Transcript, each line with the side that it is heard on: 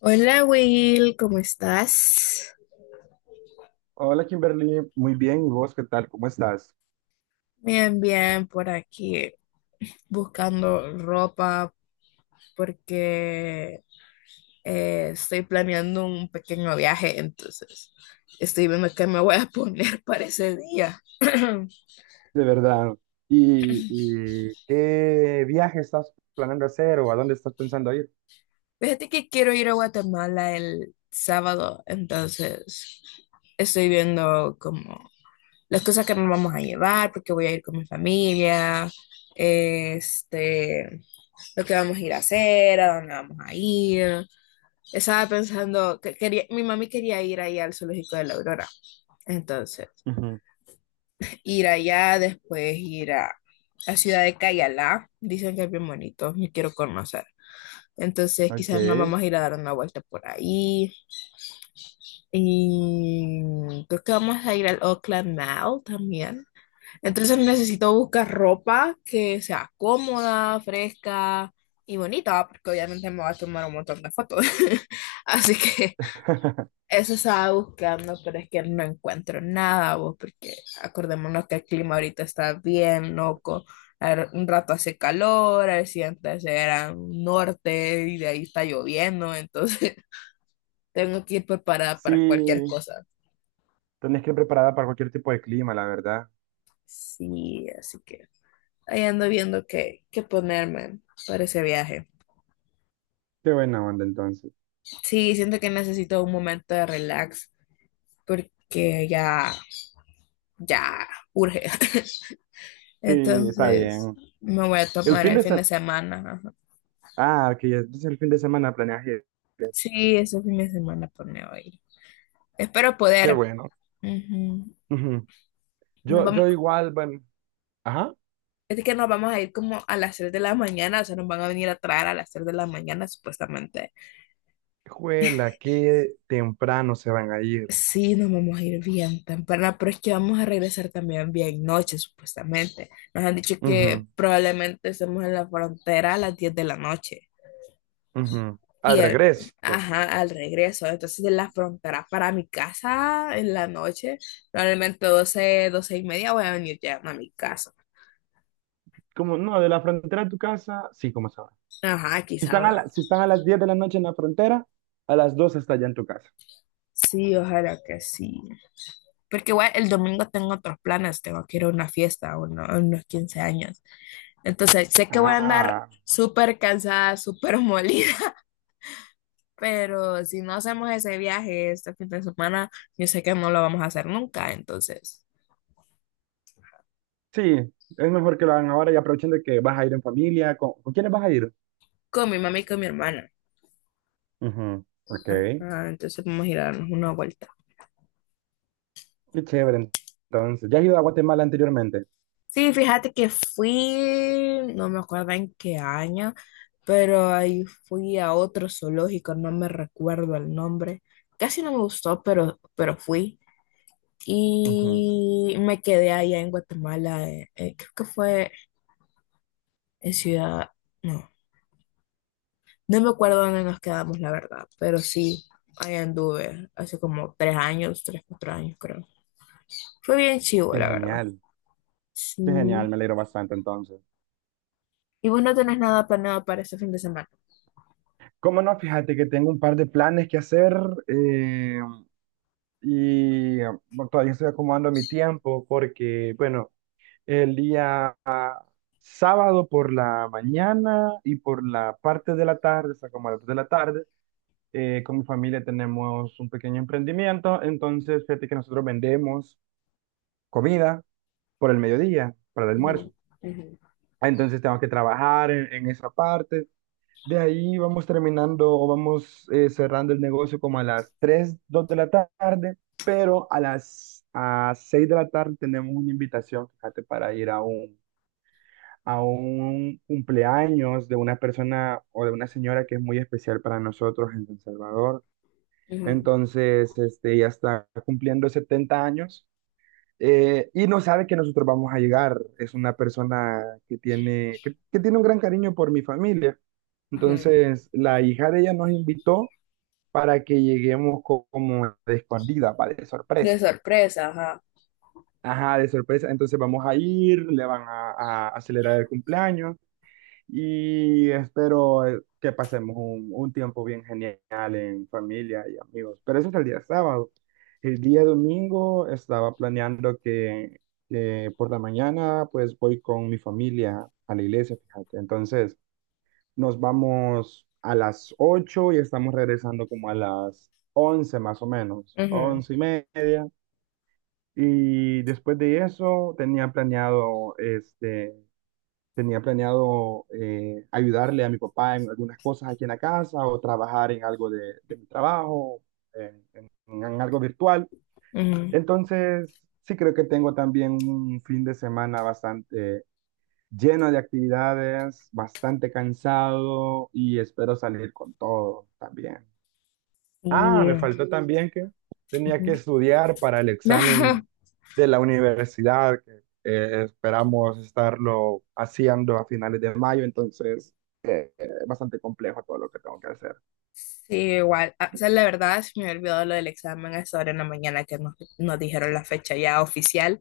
left: Hola Will, ¿cómo estás?
right: Hola Kimberly, muy bien. ¿Y vos qué tal? ¿Cómo estás?
left: Bien, bien, por aquí buscando ropa porque estoy planeando un pequeño viaje, entonces estoy viendo qué me voy a poner para ese día.
right: De verdad. ¿Y qué viaje estás planeando hacer o a dónde estás pensando ir?
left: Fíjate que quiero ir a Guatemala el sábado, entonces estoy viendo como las cosas que nos vamos a llevar, porque voy a ir con mi familia, este, lo que vamos a ir a hacer, a dónde vamos a ir. Estaba pensando que quería, mi mami quería ir ahí al zoológico de la Aurora. Entonces,
right: Ujú.
left: ir allá, después ir a la ciudad de Cayalá. Dicen que es bien bonito, me quiero conocer. Entonces,
right: Ok.
left: quizás nos vamos a ir a dar una vuelta por ahí. Y creo que vamos a ir al Oakland Mall también. Entonces necesito buscar ropa que sea cómoda, fresca y bonita, porque obviamente me va a tomar un montón de fotos. Así que eso estaba buscando, pero es que no encuentro nada, vos, porque acordémonos que el clima ahorita está bien loco. A ver, un rato hace calor, al siguiente se era un norte y de ahí está lloviendo, entonces tengo que ir preparada para cualquier
right: Sí,
left: cosa.
right: tenés que ir preparada para cualquier tipo de clima, la verdad.
left: Sí, así que ahí ando viendo qué ponerme para ese viaje.
right: Qué buena onda entonces.
left: Sí, siento que necesito un momento de relax porque ya urge.
right: Sí, está
left: Entonces,
right: bien.
left: me voy a
right: El
left: tomar
right: fin
left: el
right: de
left: fin de
right: semana.
left: semana. Ajá.
right: Ah, ok. Entonces el fin de semana planeas ir.
left: Sí, ese fin de semana pues me voy a ir. Espero
right: Qué
left: poder.
right: bueno.
left: Ujú.
right: Ujú.
left: Nos
right: Yo,
left: vamos,
right: yo igual, bueno. Ajá.
left: es que nos vamos a ir como a las 3 de la mañana, o sea, nos van a venir a traer a las 3 de la mañana supuestamente.
right: Juela, qué temprano se van a ir.
left: Sí, nos vamos a ir bien temprano, pero es que vamos a regresar también bien noche supuestamente. Nos han dicho que
right: Ujú.
left: probablemente estemos en la frontera a las 10 de la noche.
right: Ujú.
left: Y
right: Al
left: el,
right: regreso.
left: ajá, al regreso, entonces de la frontera para mi casa en la noche, probablemente doce y media voy a venir ya a mi casa.
right: Como, no, de la frontera a tu casa, sí, como sabes.
left: Ajá,
right: Si
left: quizá
right: están a
left: va.
right: la- si están a las 10 de la noche en la frontera, a las 2 está ya en tu casa.
left: Sí, ojalá que sí. Porque igual el domingo tengo otros planes, tengo que ir a una fiesta, a unos 15 años. Entonces sé que voy a andar
right: Ah,
left: súper cansada, súper molida, pero si no hacemos ese viaje este fin de semana, yo sé que no lo vamos a hacer nunca, entonces,
right: sí, es mejor que lo hagan ahora y aprovechen de que vas a ir en familia. ¿Con quiénes vas a ir?
left: con mi mamá y con mi hermana.
right: Ujú, ok, qué
left: Ah, entonces vamos a ir a darnos una vuelta.
right: chévere. Entonces, ¿ya has ido a Guatemala anteriormente?
left: Sí, fíjate que fui, no me acuerdo en qué año, pero ahí fui a otro zoológico, no me recuerdo el nombre. Casi no me gustó, pero fui.
right: Ujú.
left: Y me quedé allá en Guatemala, creo que fue en Ciudad, no, no me acuerdo dónde nos quedamos, la verdad, pero sí, ahí anduve hace como 3 años, tres, 4 años creo. Fue bien chivo,
right: Qué
left: la verdad.
right: genial, qué genial,
left: Sí.
right: me alegro bastante entonces.
left: Y vos no tenés nada planeado para este fin de semana.
right: ¿Cómo no? Fíjate que tengo un par de planes que hacer, eh, y bueno, todavía estoy acomodando mi tiempo porque, bueno, el día sábado por la mañana y por la parte de la tarde, o sea, como a las 3 de la tarde, con mi familia tenemos un pequeño emprendimiento, entonces fíjate que nosotros vendemos comida por el mediodía, para el
left: Ujú,
right: almuerzo.
left: ujú,
right: Entonces tengo que trabajar en esa parte. De ahí vamos terminando o vamos cerrando el negocio como a las 3 2 de la tarde, pero a las a 6 de la tarde tenemos una invitación, fíjate, para ir a un cumpleaños de una persona o de una señora que es muy especial para nosotros en El Salvador.
left: ujú,
right: Entonces, este, ella está cumpliendo 70 años, y no sabe que nosotros vamos a llegar. Es una persona que tiene un gran cariño por mi familia.
left: ujú.
right: Entonces, la hija de ella nos invitó para que lleguemos como de escondida, para de
left: De
right: sorpresa.
left: sorpresa, ajá.
right: Ajá, de sorpresa. Entonces vamos a ir, le van a acelerar el cumpleaños. Y espero que pasemos un tiempo bien genial en familia y amigos. Pero ese es el día sábado. El día domingo estaba planeando que por la mañana pues voy con mi familia a la iglesia, fíjate. Entonces nos vamos a las 8 y estamos regresando como a las 11 más o menos,
left: Ujú,
right: 11:30. Y después de eso tenía planeado ayudarle a mi papá en algunas cosas aquí en la casa o trabajar en algo de mi trabajo, en algo virtual.
left: ujú.
right: Entonces, sí creo que tengo también un fin de semana bastante lleno de actividades, bastante cansado y espero salir con todo también. Ah,
left: Sí,
right: me faltó también que tenía
left: ujú.
right: que estudiar para el examen de la universidad, que esperamos estarlo haciendo a finales de mayo, entonces es bastante complejo todo lo que tengo que hacer.
left: Sí, igual. Ah, o sea, la verdad, se me había olvidado lo del examen a esa hora en la mañana que nos dijeron la fecha ya oficial.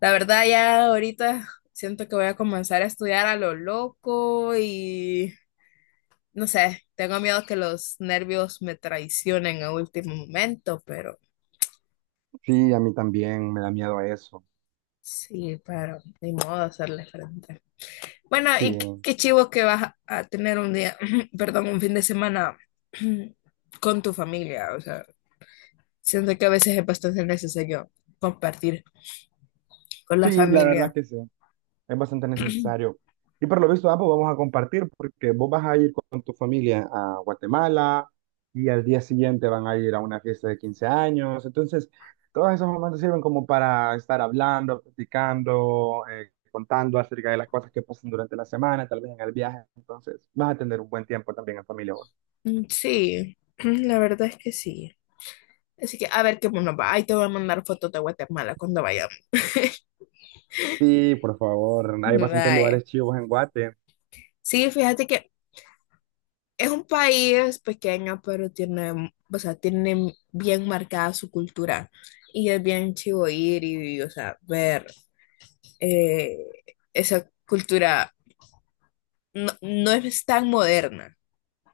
left: La verdad, ya ahorita siento que voy a comenzar a estudiar a lo loco y no sé, tengo miedo que los nervios me traicionen a último momento, pero
right: Sí, a mí también me da miedo eso.
left: sí, pero ni modo hacerle frente. Bueno,
right: Sí,
left: y qué chivo que vas a tener un día, perdón, un fin de semana con tu familia. O sea, siento que a veces es bastante necesario compartir con la
right: sí, la verdad
left: familia.
right: que sí. Es bastante necesario. Y por lo visto, ambos vamos a compartir porque vos vas a ir con tu familia a Guatemala y al día siguiente van a ir a una fiesta de 15 años. Entonces, todos esos momentos sirven como para estar hablando, platicando, contando acerca de las cosas que pasan durante la semana, tal vez en el viaje. Entonces, vas a tener un buen tiempo también en familia vos.
left: Mm, sí, la verdad es que sí. Así que a ver qué nos va. Ahí te voy a mandar fotos de Guatemala cuando vayamos.
right: Sí, por favor, hay bastantes
left: Vaya.
right: lugares chivos en Guate.
left: Sí, fíjate que es un país pequeño, pero tiene, o sea, tiene bien marcada su cultura. Y es bien chivo ir y, o sea, ver. eh, Esa cultura no, no es tan moderna.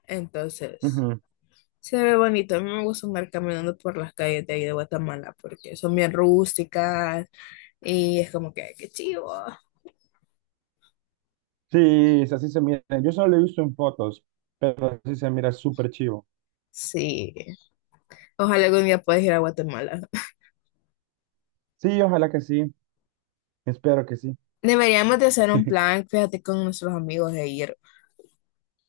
left: Entonces,
right: Ujú.
left: se ve bonito. A mí me gusta andar caminando por las calles de ahí de Guatemala porque son bien rústicas y es como que, qué chivo.
right: Sí, así se mira. Yo solo lo he visto en fotos, pero así se mira súper chivo.
left: Sí, ojalá algún día puedas ir a Guatemala.
right: Sí, ojalá que sí, espero que sí.
left: Deberíamos de hacer un plan, fíjate, con nuestros amigos de ir.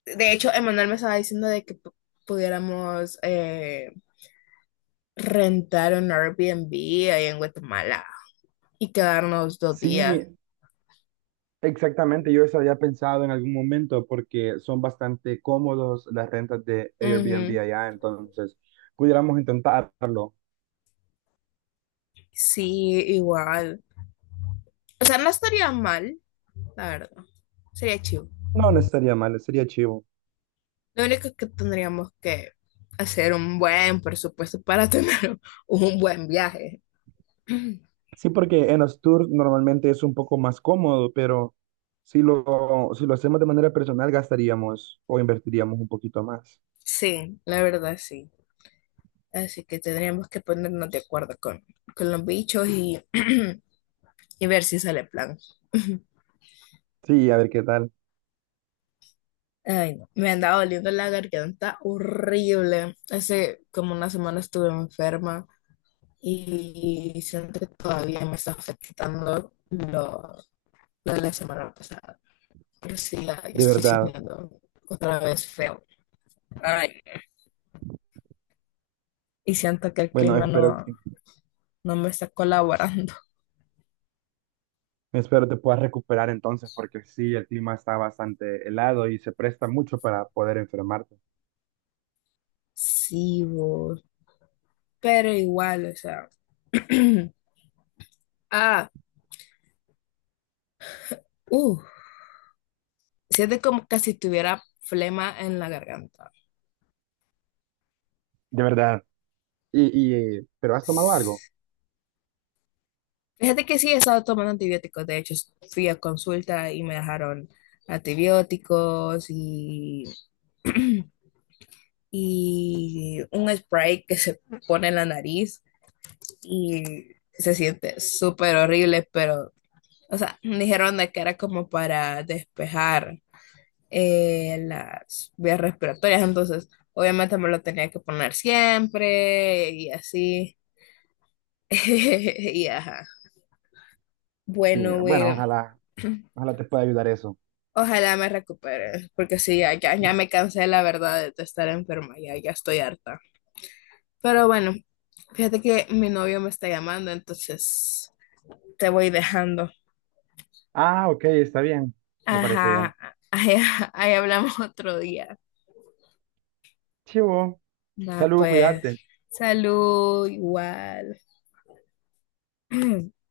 left: De hecho, Emanuel me estaba diciendo de que pudiéramos rentar un Airbnb ahí en Guatemala y quedarnos 2 días.
right: Sí, exactamente, yo eso había pensado en algún momento porque son bastante cómodos las rentas de Airbnb
left: Ujú.
right: allá, entonces pudiéramos intentarlo.
left: Sí, igual. O sea, no estaría mal, la verdad. Sería chido.
right: No, no estaría mal, sería chivo.
left: Lo único que tendríamos que hacer un buen presupuesto para tener un buen viaje.
right: Sí, porque en los tours normalmente es un poco más cómodo, pero si lo hacemos de manera personal gastaríamos o invertiríamos un poquito más.
left: Sí, la verdad sí. Así que tendríamos que ponernos de acuerdo con los bichos y ver si sale plan.
right: Sí, a ver qué tal,
left: Ay, no. Me andaba doliendo la garganta horrible. Hace como una semana estuve enferma. Y siento que todavía me está afectando lo de la semana pasada. Pero sí, ya
right: de
left: estoy
right: verdad.
left: sintiendo otra vez feo. Ay, y siento que el
right: Bueno,
left: clima
right: espero que.
left: no me está colaborando.
right: Espero te puedas recuperar entonces, porque sí, el clima está bastante helado y se presta mucho para poder enfermarte.
left: Sí, vos. Pero igual, o sea. ah, uh, siento como que si tuviera flema en la garganta.
right: De verdad. Y, y, ¿pero has tomado algo?
left: Fíjate que sí he estado tomando antibióticos. De hecho, fui a consulta y me dejaron antibióticos y y un spray que se pone en la nariz y se siente súper horrible, pero, o sea, dijeron de que era como para despejar las vías respiratorias, entonces obviamente me lo tenía que poner siempre y así. Y ajá.
right: Sí,
left: Bueno,
right: bueno,
left: Will,
right: ojalá, ojalá te pueda ayudar eso.
left: ojalá me recupere, porque sí, ya me cansé, la verdad, de estar enferma, ya estoy harta. Pero bueno, fíjate que mi novio me está llamando, entonces te voy dejando.
right: Ah, ok, está bien. Me parece
left: Ajá,
right: bien.
left: ahí, ahí hablamos otro día.
right: Chivo,
left: Va,
right: salud,
left: pues,
right: cuídate.
left: salud, igual.